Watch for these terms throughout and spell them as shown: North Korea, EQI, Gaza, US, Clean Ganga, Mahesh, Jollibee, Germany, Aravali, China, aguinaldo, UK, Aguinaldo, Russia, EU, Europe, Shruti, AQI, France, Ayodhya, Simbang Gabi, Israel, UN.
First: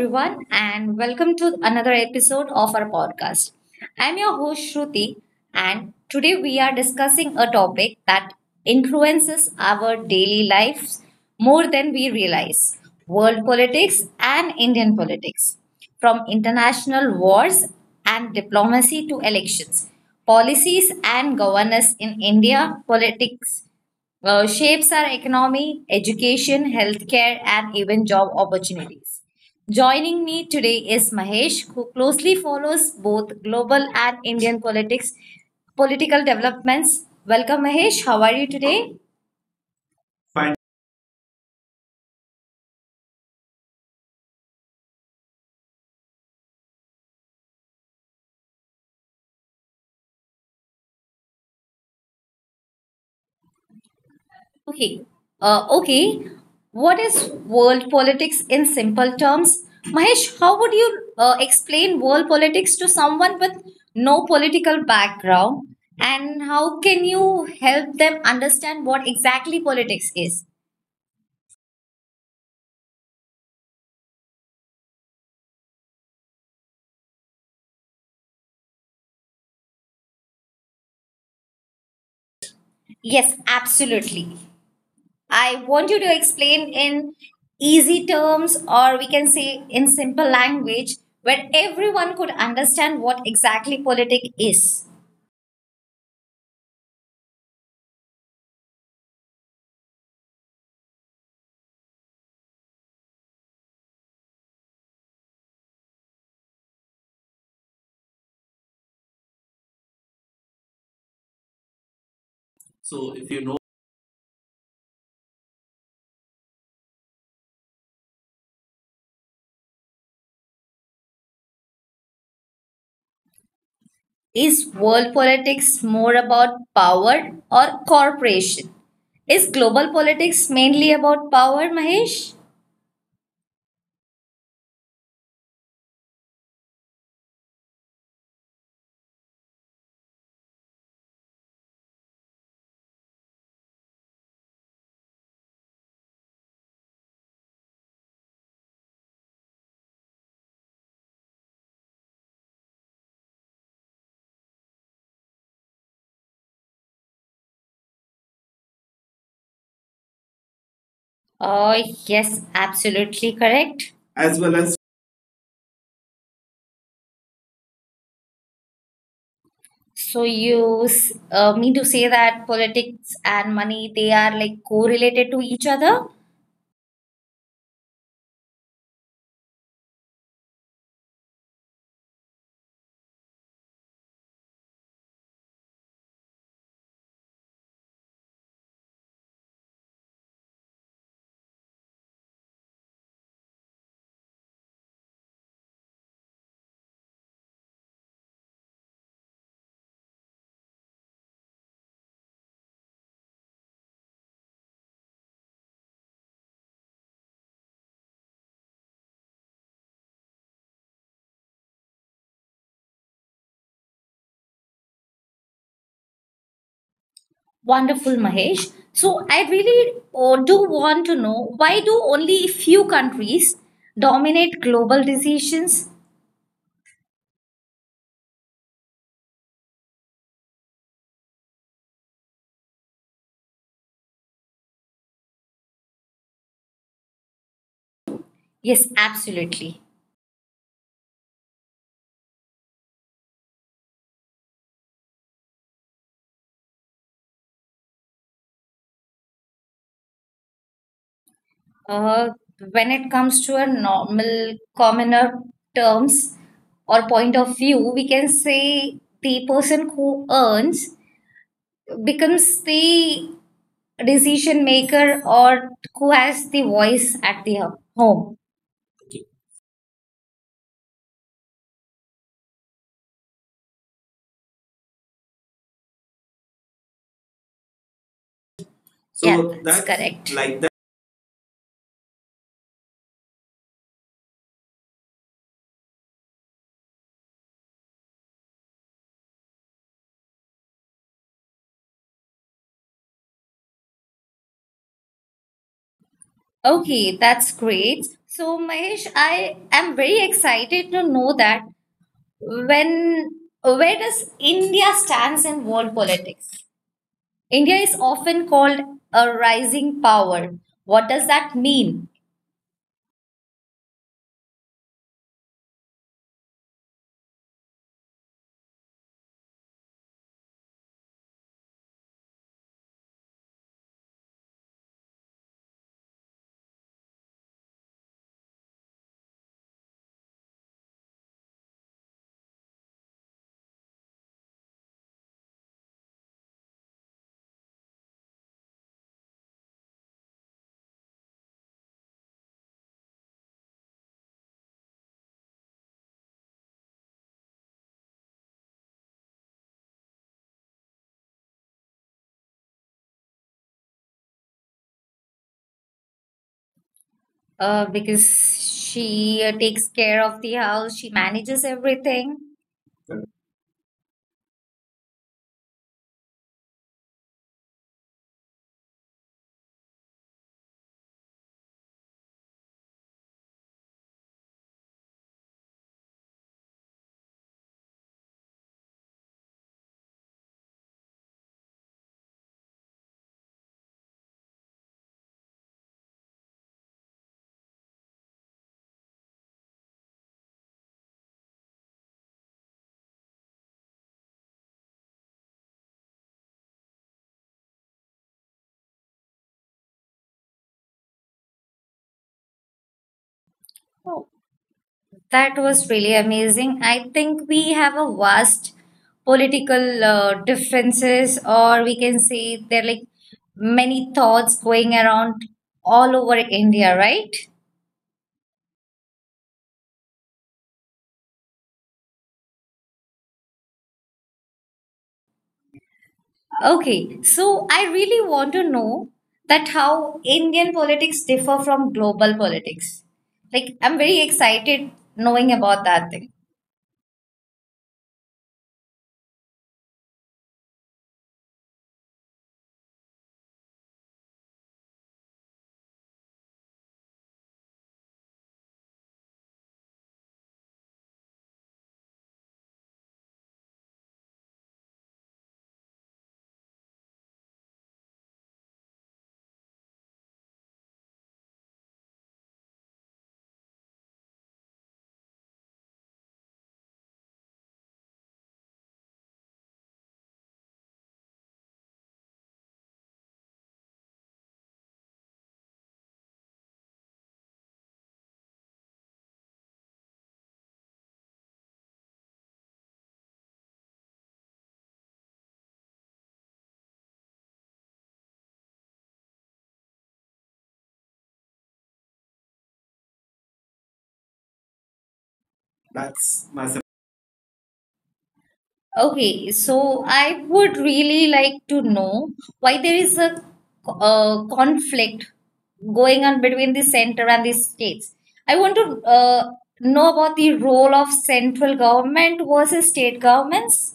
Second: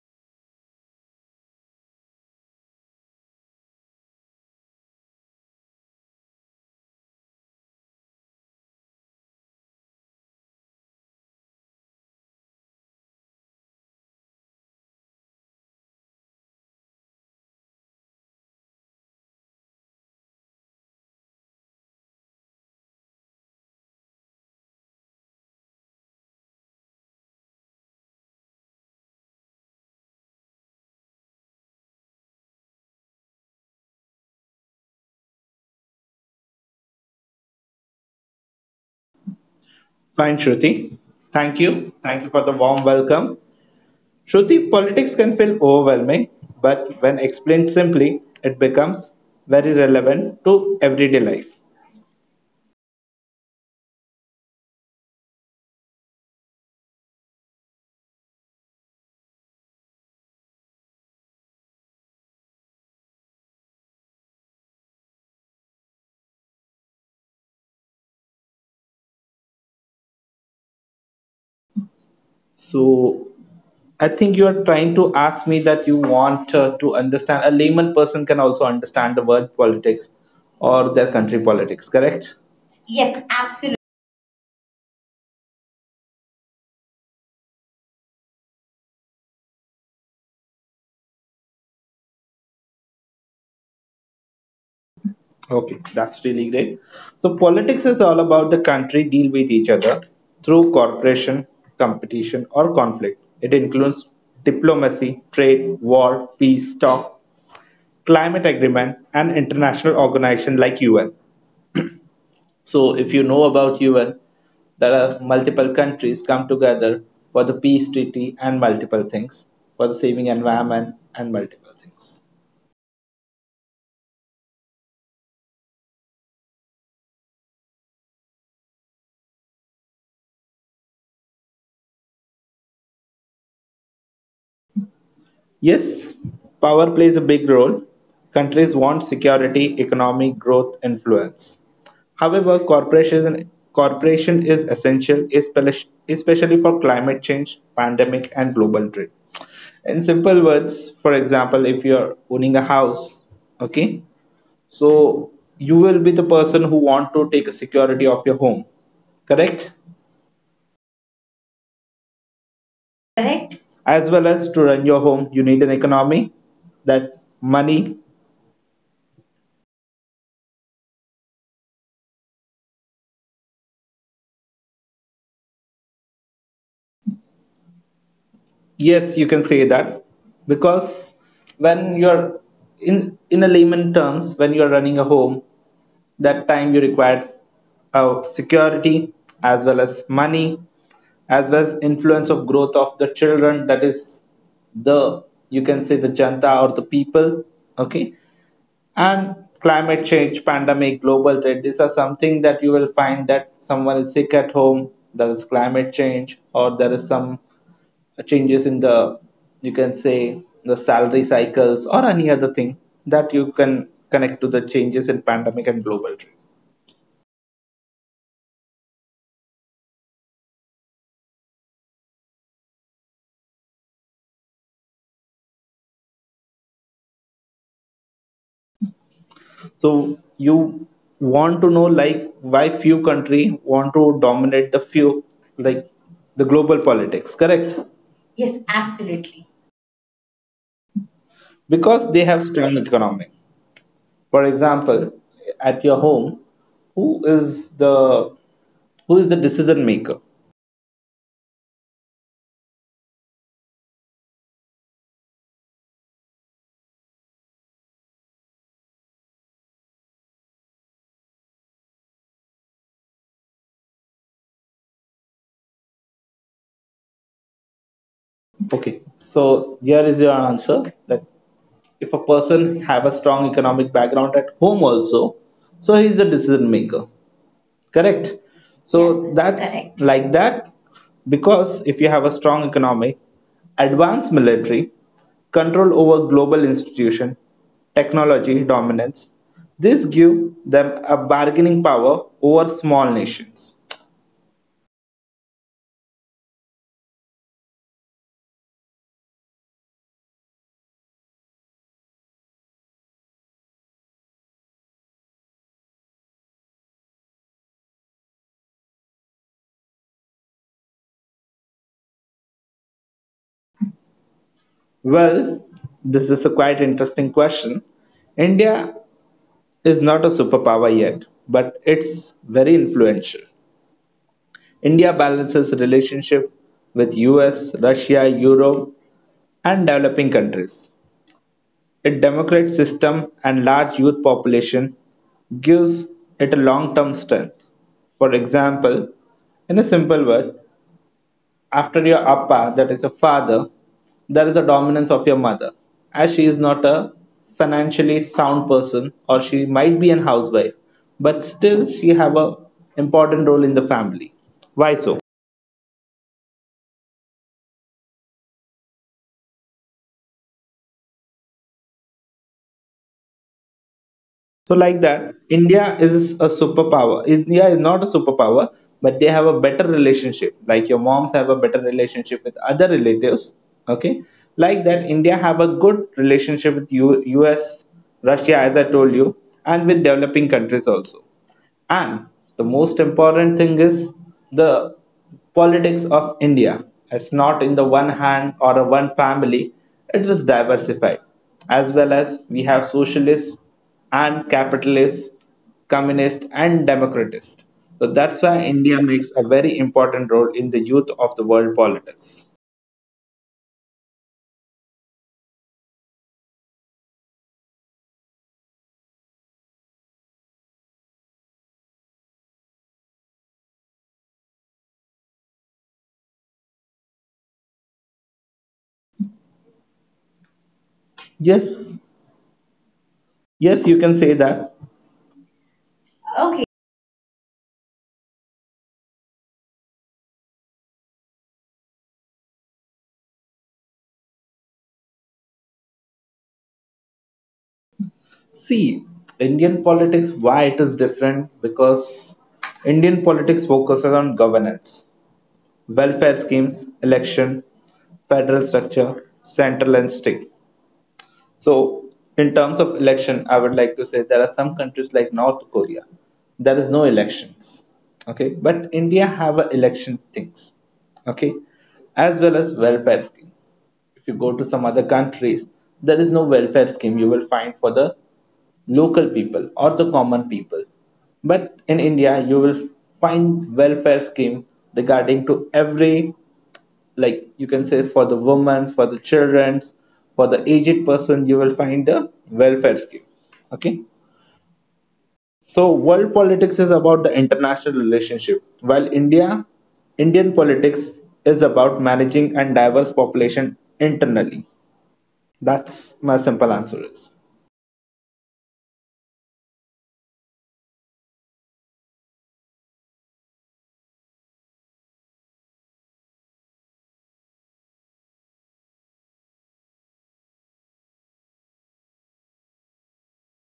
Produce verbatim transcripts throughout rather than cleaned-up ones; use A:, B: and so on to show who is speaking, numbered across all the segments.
A: everyone, and welcome to another episode of our podcast. I'm your host, Shruti, and today we are discussing a topic that influences our daily lives more than we realize, world politics and Indian politics. From international wars and diplomacy to elections, policies and governance in India, politics uh, shapes our economy, education, healthcare, and even job opportunities. Joining me today is Mahesh, who closely follows both global and Indian politics, political developments. Welcome, Mahesh. How are you today?
B: Fine,
A: Fine.
B: Shruti. Thank you. Thank you for the warm welcome. Shruti, politics can feel overwhelming, but when explained simply, it becomes very relevant to everyday life.
A: Okay. Uh, okay. What is world politics in simple terms? Mahesh, how would you uh, explain world politics to someone with no political background? And how can you help them understand what exactly politics is?
B: So, I think you are trying to ask me that you want uh, to understand a layman person can also understand the word politics or their country politics, correct? Yes,
A: Yes,
B: absolutely.
A: absolutely. I want you to explain in easy terms, or we can say in simple language, where everyone could understand what exactly politics is.
B: Okay, that's really great. So politics is all about the country deal with each other through cooperation, competition, or conflict. It includes diplomacy, trade, war, peace talk, climate agreement, and international organization like U N. So if you know about U N, there are multiple countries come together for the peace treaty and multiple things, for the saving environment and multiple things.
A: Is world politics more about power or corporation? Is global politics mainly about power, Mahesh?
B: Yes, power plays a big role. Countries want security, economic growth, influence. However, corporation, corporation is essential, espe- especially for climate change, pandemic, and global trade. In simple words, for example, if you're owning a house, okay, so you will be the person who want to take a security of your home, correct?
A: Oh, yes, absolutely
B: Correct?
A: correct,
B: As
A: as
B: well
A: well
B: as
A: as
B: to run your home, you need an economy, that money.
A: So you s- uh, mean to say that politics and money they are like correlated to each other?
B: Yes, you can say that, because when you're in in a layman terms, when you're running a home, that time you require uh, security, as well as money, as well as influence of growth of the children, that is the, you can say, the janta or the people. Okay. And climate change, pandemic, global trade, these are something that you will find that someone is sick at home, there is climate change, or there is some uh, changes in the, you can say, the salary cycles or any other thing that you can connect to the changes in pandemic and global trade.
A: Wonderful, Mahesh. So I really uh, do want to know why do only few countries dominate global decisions?
B: So you want to know like why few country want to dominate the few, like the global politics, correct? Yes,
A: Yes,
B: absolutely.
A: absolutely.
B: Because they have strong economy. For example, at your home, who is the, who is the decision maker?
A: Uh, when it comes to a normal commoner terms or point of view, we can say the person who earns becomes the decision maker or who has the voice at the ho- home.
B: Okay,
A: Okay. Yeah,
B: so here is your answer, that if a person have a strong economic background at home also, so he is the decision maker, correct? Yeah, so
A: so yeah,
B: yeah, that's
A: that's
B: that's
A: that's
B: correct.
A: correct,
B: Like
A: like that.
B: that, because if you have a strong economy, advanced military, control over global institution, technology dominance, this give them a bargaining power over small nations.
A: Okay, that's great. So Mahesh, I am very excited to know that when where does India stands in world politics? India is often called a rising power. What does that mean?
B: Well, this is a quite interesting question. India is not a superpower yet, but it's very influential. India balances relationship with U S, Russia, Europe, and developing countries. Its democratic system and large youth population gives it a long-term strength. For example, in a simple word, after your appa, that is your father, there is a dominance of your mother. As she is not a financially sound person, or she might be an housewife, but still she have a important role in the family. Why so?
A: Uh, because she uh, takes care of the house, she manages everything.
B: So like that, India is a superpower. India is not a superpower, but they have a better relationship. Like your moms have a better relationship with other relatives. Okay, like that, India have a good relationship with U- U.S., Russia, as I told you, and with developing countries also. And the most important thing is the politics of India. It's not in the one hand or a one family, it is diversified. As well as we have socialists and capitalists, communists and democratists. So that's why India makes a very important role in the youth of the world politics.
A: Oh, that was really amazing. I think we have a vast political uh, differences, or we can say there are like many thoughts going around all over India, right?
B: Yes, yes, you can say that.
A: Okay, so I really want to know that how Indian politics differ from global politics. Like I'm very excited knowing about that thing.
B: See, Indian politics, why it is different? Because Indian politics focuses on governance, welfare schemes, election, federal structure, central and state. So, in terms of election, I would like to say there are some countries like North Korea, there is no elections. Okay, but India have a election things. Okay, as well as welfare scheme. If you go to some other countries, there is no welfare scheme you will find for the local people or the common people. But in India, you will find welfare scheme regarding to every, like you can say for the women's, for the children's, for the aged person, you will find the welfare scheme. Okay. So world politics is about the international relationship, while India, Indian politics is about managing and diverse population internally. That's
A: That's
B: my
A: my sub-
B: simple answer is.
A: Okay, so I would really like to know why there is a, uh conflict going on between the center and the states. I want to uh, know about the role of central government versus state governments.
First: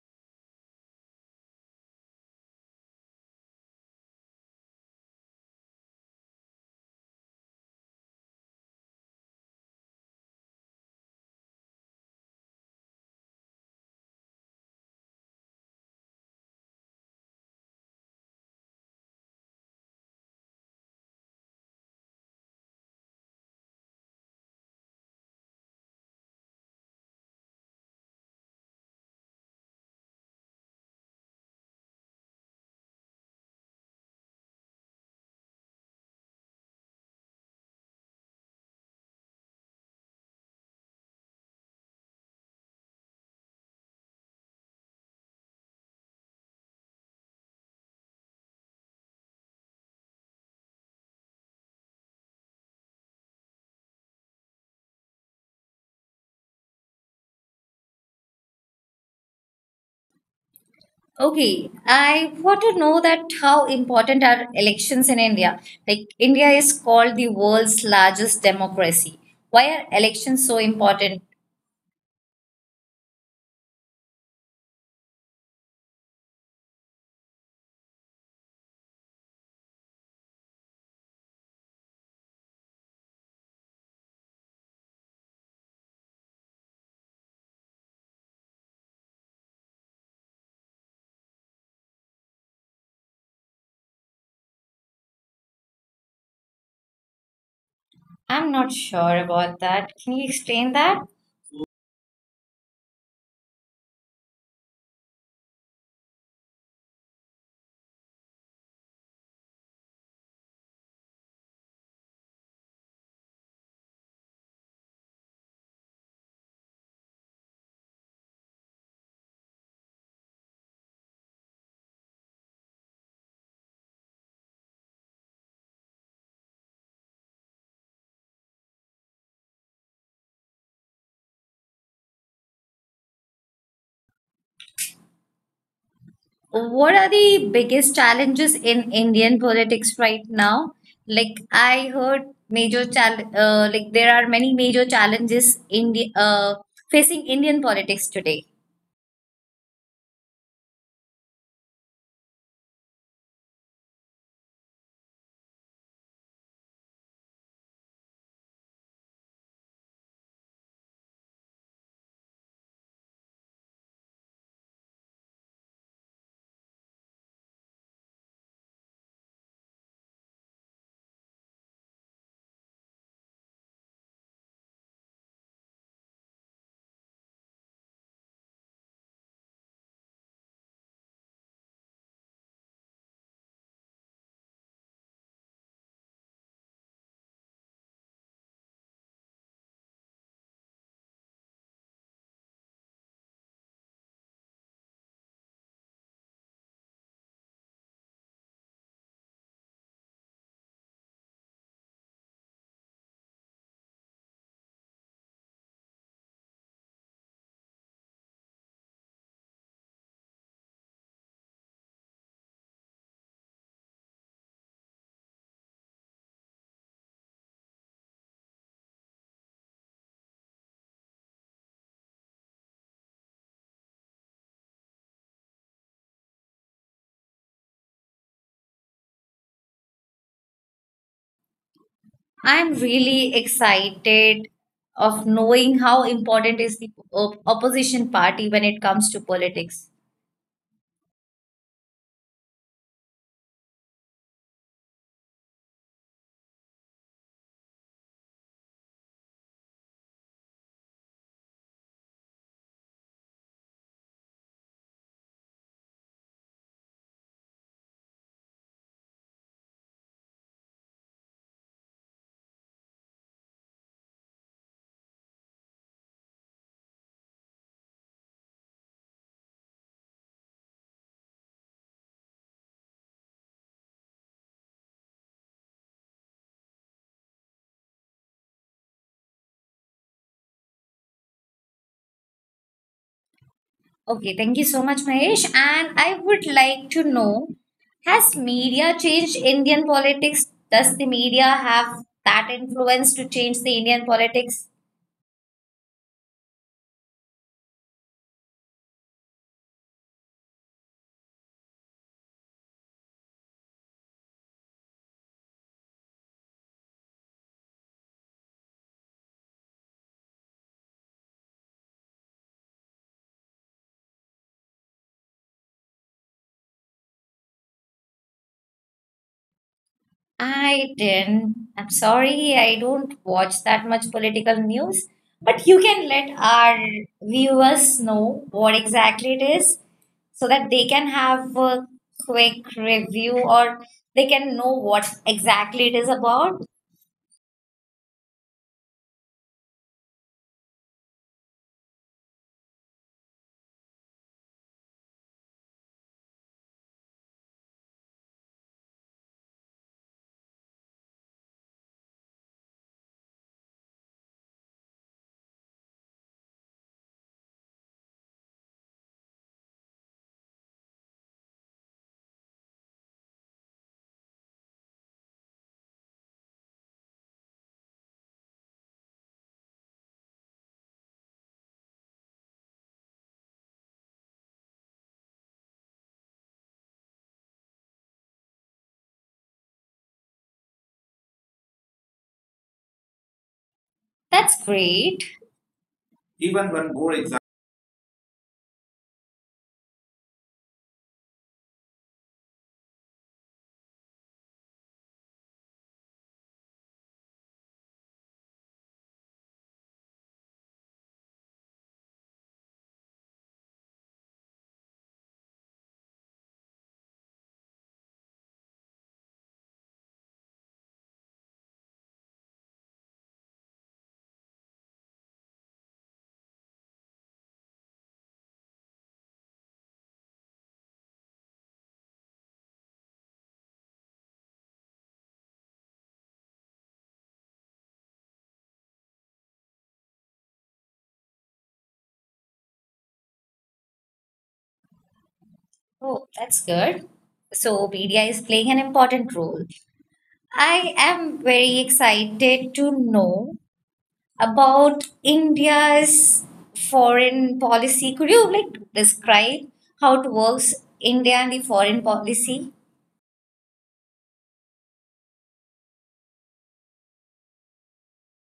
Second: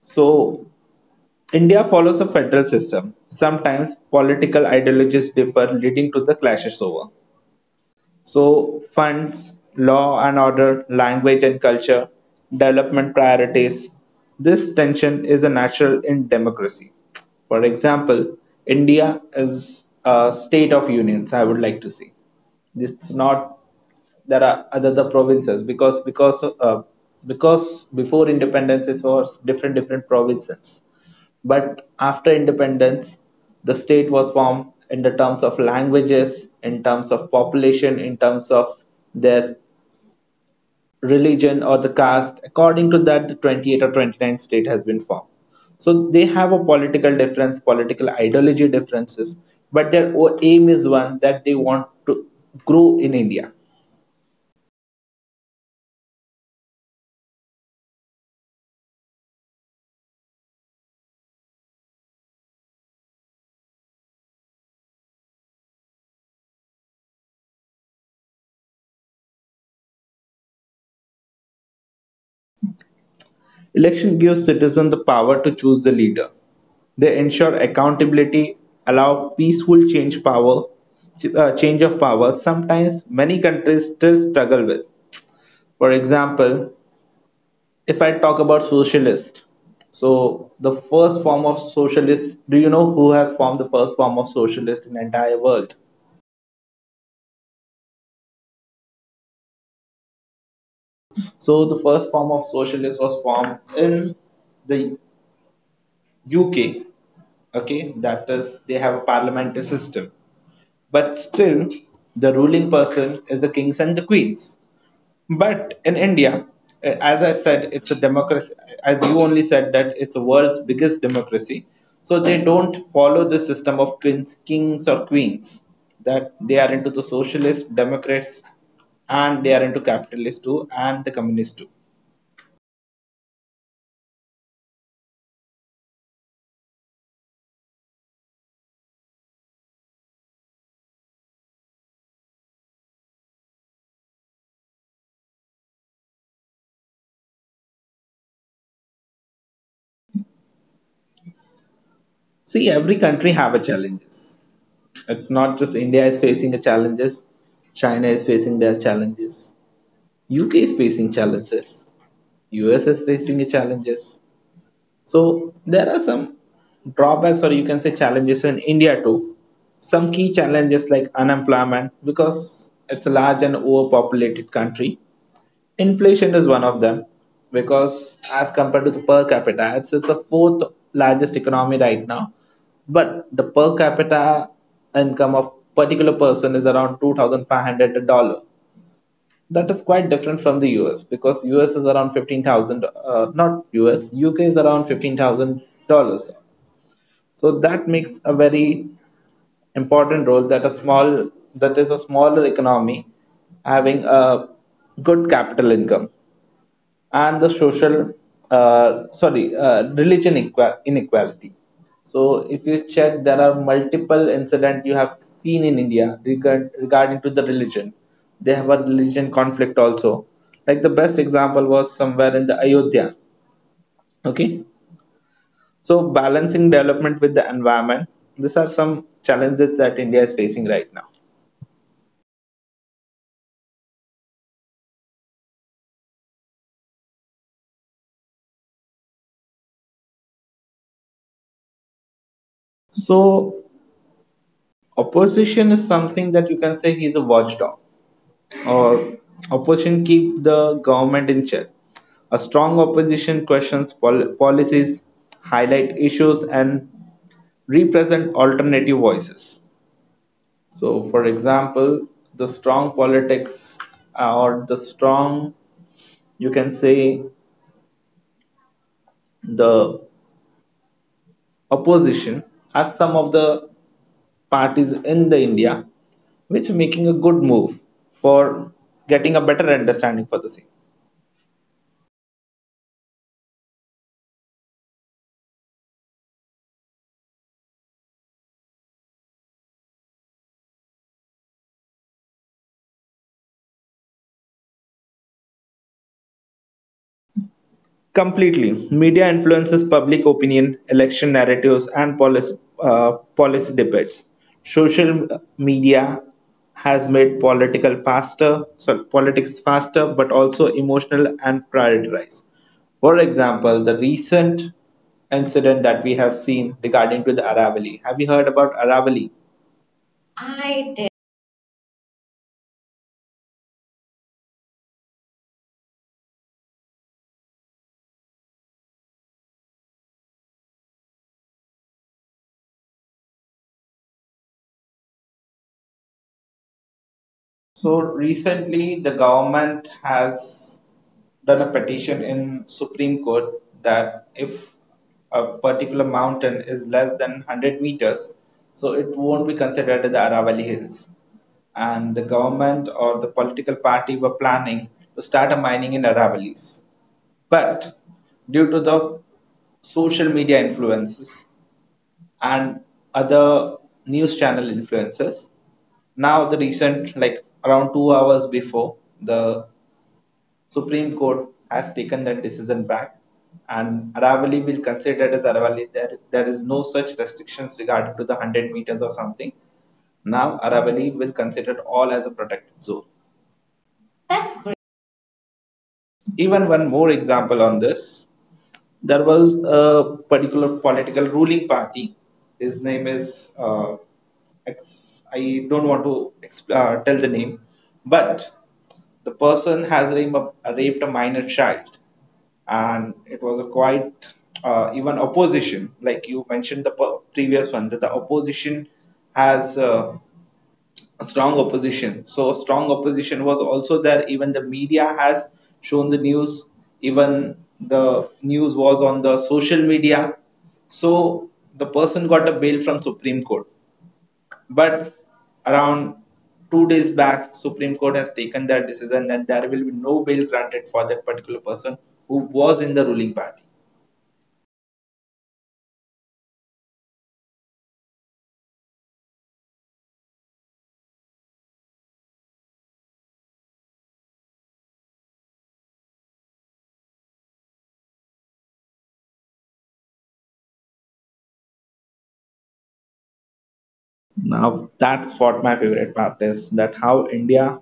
B: So India follows a federal system. Sometimes political ideologies differ, leading to the clashes over. So, funds, law and order, language and culture, development priorities. This tension is a natural in democracy. For example, India is a state of unions, I would like to see. This is not, there are other the provinces, because because uh, because before independence it was different different provinces, but after independence, the state was formed in the terms of languages, in terms of population, in terms of their religion or the caste. According to that, the twenty-eight or twenty-nine state has been formed. So they have a political difference, political ideology differences, but their aim is one, that they want to grow in India.
A: Okay, I want to know that how important are elections in India? Like India is called the world's largest democracy. Why are elections so important?
B: Election gives citizens the power to choose the leader. They ensure accountability, allow peaceful change power, uh, change of power. Sometimes many countries still struggle with. For example, if I talk about socialist, so the first form of socialist, do you know who has formed the first form of socialist in the entire world?
A: I'm not sure about that. Can you explain that?
B: So the first form of socialist was formed in the U K. Okay, that is they have a parliamentary system. But still, the ruling person is the kings and the queens. But in India, eh, as I said, it's a democracy. As you only said that it's the world's biggest democracy, so they don't follow the system of kings, kings or queens. That they are into the socialist democrats, and they are into capitalists too, and the communists too.
A: What are the biggest challenges in Indian politics right now? Like I heard major chal uh, like there are many major challenges India uh, facing Indian politics today.
B: See, every country have a challenges. It's not just India is facing a challenges. China is facing their challenges. U K is facing challenges. U S is facing challenges. So there are some drawbacks, or you can say challenges in India too. Some key challenges like unemployment, because it's a large and overpopulated country. Inflation is one of them, because as compared to the per capita, it's, it's the fourth largest economy right now. But the per capita income of particular person is around two thousand five hundred dollar, that is quite different from the U S, because U S is around fifteen thousand, uh, not U S, U K is around fifteen thousand dollars. So that makes a very important role, that a small, that is a smaller economy having a good capital income, and the social, uh, sorry, uh, religion equa- inequality. So if you check, there are multiple incident you have seen in India regard, regarding to the religion. They have a religion conflict also. Like the best example was somewhere in the Ayodhya. Okay, so balancing development with the environment. These are some challenges that India is facing right now.
A: I'm really excited of knowing how important is the op- opposition party when it comes to politics.
B: So opposition is something that you can say he's a watchdog, or opposition keep the government in check. A strong opposition questions pol- policies, highlight issues, and represent alternative voices. So, for example, the strong politics uh, or the strong, you can say, the opposition, are some of the parties in the India which are making a good move for getting a better understanding for the same.
A: Okay, thank you so much, Mahesh. And I would like to know, has media changed Indian politics? Does the media have that influence to change the Indian politics?
B: Completely. Media influences public opinion, election narratives, and policy, uh, policy debates. Social media has made political faster, sorry, politics faster, but also emotional and prioritized. For example, the recent incident that we have seen regarding to the Aravali. Have you heard about Aravali?
A: I
B: I
A: didn't.
B: did.
A: I'm sorry, I don't watch that much political news. But you can let our viewers know what exactly it is so that they can have a quick review or they can know what exactly it is about.
B: So recently, the government has done a petition in Supreme Court that if a particular mountain is less than one hundred meters, so it won't be considered the Aravalli Hills. And the government or the political party were planning to start a mining in Aravallis. But due to the social media influences and other news channel influences, now the recent, like around two hours before, the Supreme Court has taken that decision back, and Aravali will consider it as Aravali. There, there is no such restrictions regarding to the one hundred meters or something. Now Aravali will consider all as a protected zone.
A: That's
B: That's great.
A: great. Even
B: Even
A: one
B: one
A: more
B: more
A: example.
B: example on this, there was a particular political ruling party. His name is, uh, ex- I don't want to exp- uh, tell the name, but the person has rape- uh, raped a minor child, and it was a quite uh, even opposition, like you mentioned the p- previous one, that the opposition has uh, a strong opposition, so a strong opposition was also there. Even the media has shown the news, even the news was on the social media, so the person got a bail from supreme court, but around two days back supreme court has taken that decision that there will be no bail granted for that particular person who was in the ruling party.
A: Oh, that's good. So media is playing an important role. I am very excited to know about India's foreign policy. Could you like describe how it works, India and the foreign policy?
B: Now that's what my favorite part is, that how India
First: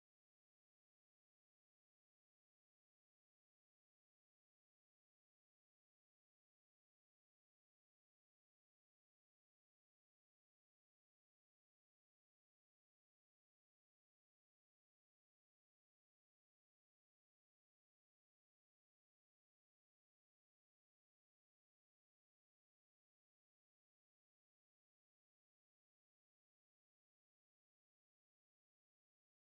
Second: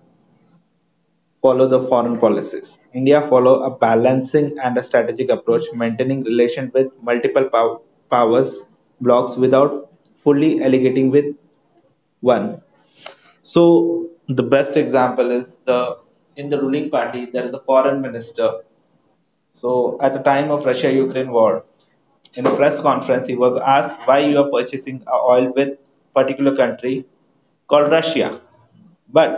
B: follow the foreign policies. India follow a balancing and a strategic approach, maintaining relation with multiple pow- powers blocks without fully allegating with one. So the best example is the, in the ruling party there is a foreign minister. So at the time of Russia-Ukraine war, in a press conference, he was asked why you are purchasing uh, oil with particular country called Russia. But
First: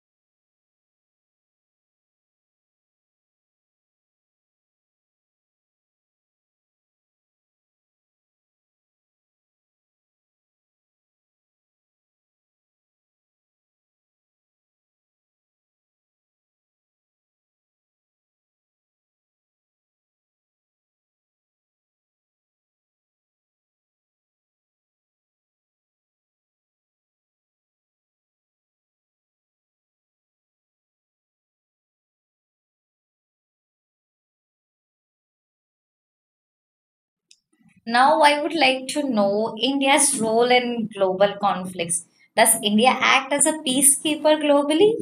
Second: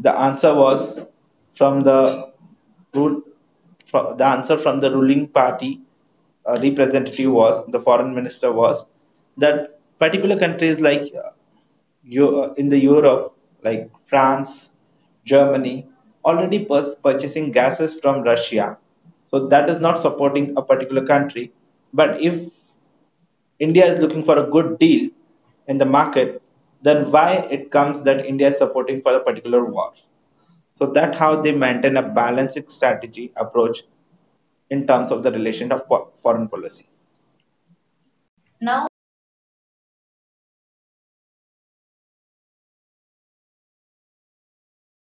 B: the answer was from the rule. fro- The answer from the ruling party uh, representative, was the foreign minister, was that particular countries like uh, Eu- uh, in the Europe, like France, Germany, already pur- purchasing gases from Russia. So that is not supporting a particular country. But if India is looking for a good deal in the market, then why it comes that India is supporting for a particular war? So that's how they maintain a balanced strategy approach in terms of the relation of po- foreign policy.
A: Now, I would
B: Now,
A: like to know India's role in global conflicts. Does India act as a peacekeeper globally?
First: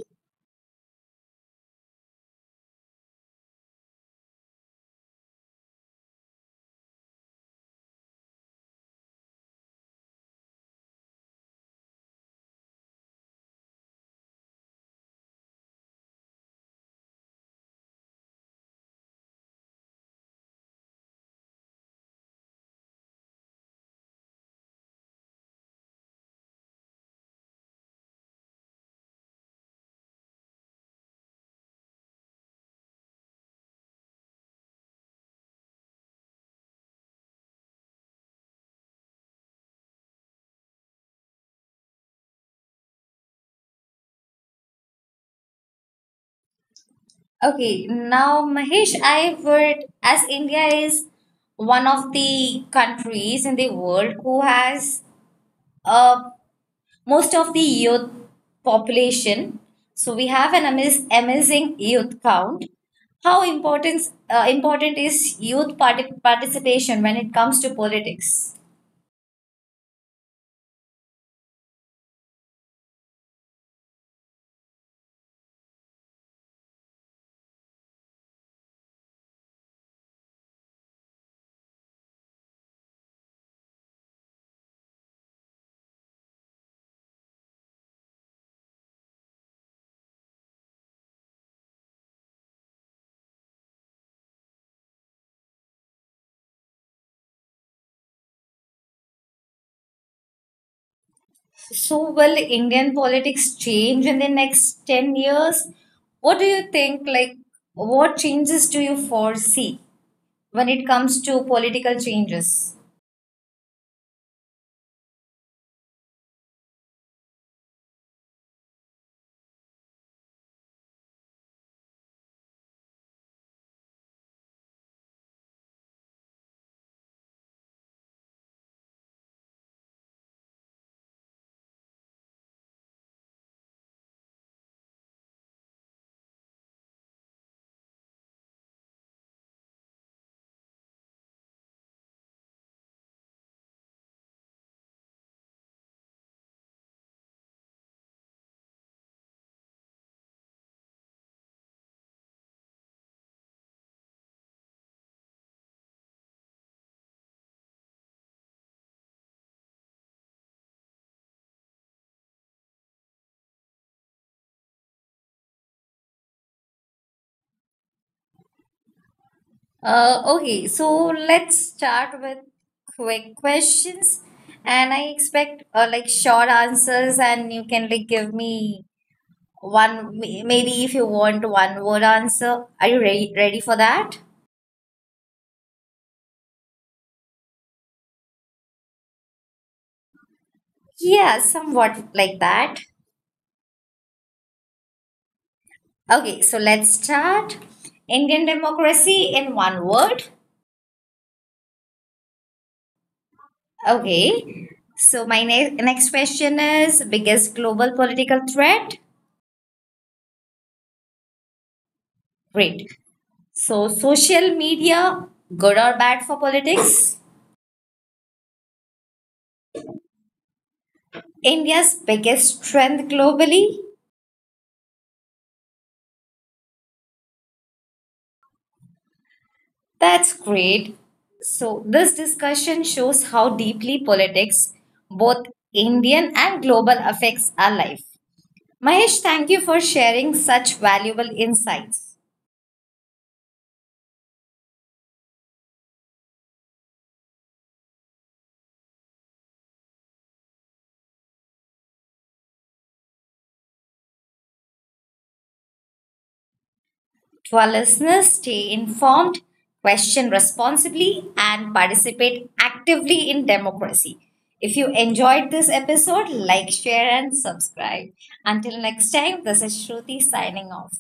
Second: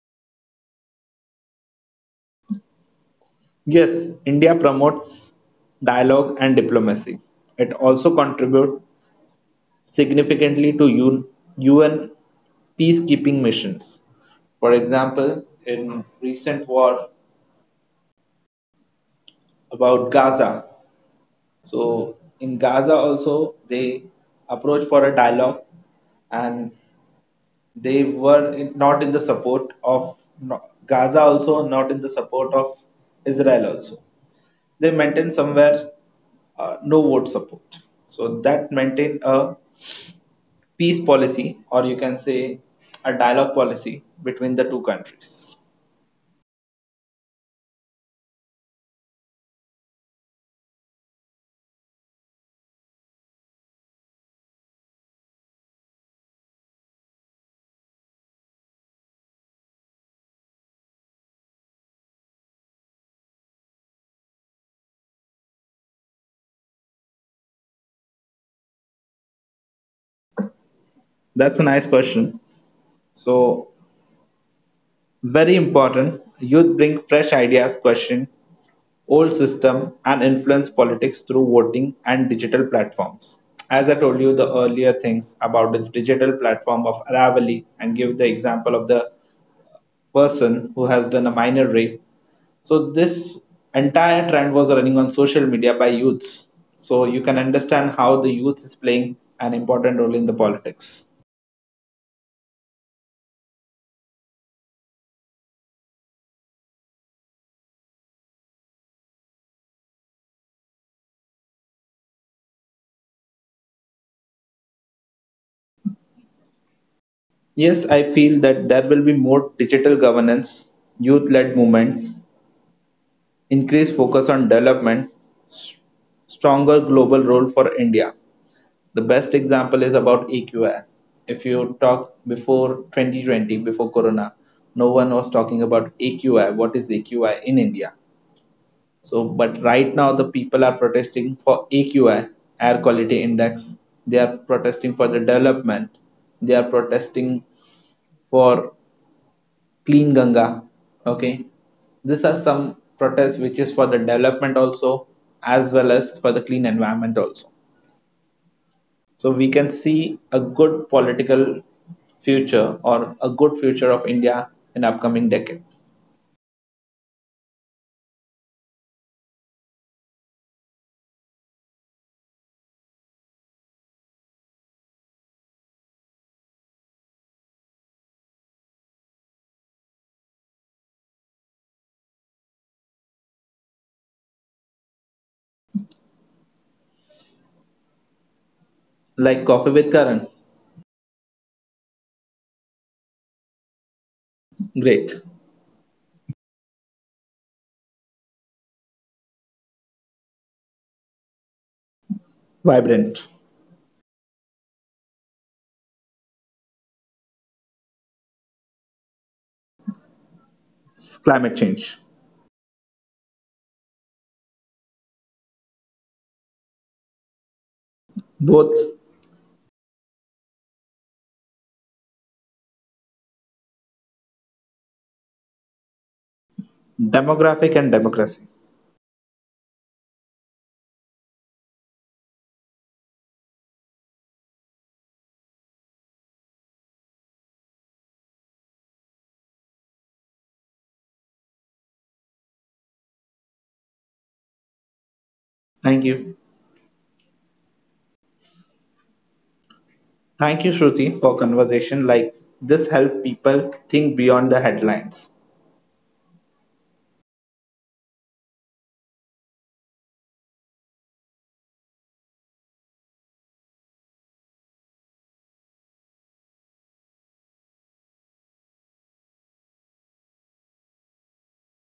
B: yes, India promotes dialogue and diplomacy. It also contributes significantly to U N, U N peacekeeping missions. For example, in recent war about Gaza, so in Gaza also they approach for a dialogue, and they were in, not in the support of no, Gaza also, not in the support of Israel also. They maintained somewhere uh, no vote support. So that maintained a peace policy, or you can say a dialogue policy between the two countries.
A: Okay, now Mahesh, I would, as India is one of the countries in the world who has a most of the youth population. So we have an amaz- amazing youth count. How important uh, important is youth parti- participation when it comes to politics?
B: That's a nice question. So very important. Youth bring fresh ideas, question old system, and influence politics through voting and digital platforms. As I told you the earlier things about the digital platform of Aravali, and give the example of the person who has done a minor rape. So this entire trend was running on social media by youths. So you can understand how the youth is playing an important role in the politics.
A: So will Indian politics change in the next ten years? What do you think? Like, what changes do you foresee when it comes to political changes?
B: Yes, I feel that there will be more digital governance, youth led movements, increased focus on development, stronger global role for India. The best example is about E Q I. If you talk before twenty twenty, before Corona, no one was talking about A Q I. What is A Q I in India? So, but right now the people are protesting for A Q I, Air Quality Index. They are protesting for the development. They are protesting for Clean Ganga. Okay, these are some protests which is for the development also, as well as for the clean environment also. So we can see a good political future, or a good future of India in upcoming decade.
A: Uh, okay, so let's start with quick questions, and I expect uh, like short answers, and you can like give me one may- maybe if you want one word answer. Are you ready ready for that?
B: Like Coffee with Karan,
A: Yeah, somewhat like that.
B: great,
A: Okay, so let's start. Indian democracy in one word.
B: vibrant,
A: Okay, so my ne- next question is biggest global political threat.
B: climate change,
A: Great. So, social media, good or bad for politics?
B: both,
A: India's biggest strength globally?
B: demographic and democracy.
A: That's great. So, this discussion shows how deeply politics, both Indian and global, affects our life. Mahesh, thank you for sharing such valuable insights.
B: Thank you. Thank you, Shruti, for conversation like this help people think beyond the headlines.
A: To our listeners, stay informed, question responsibly, and participate actively in democracy. If you enjoyed this episode, like, share, and subscribe. Until next time, this is Shruti signing off.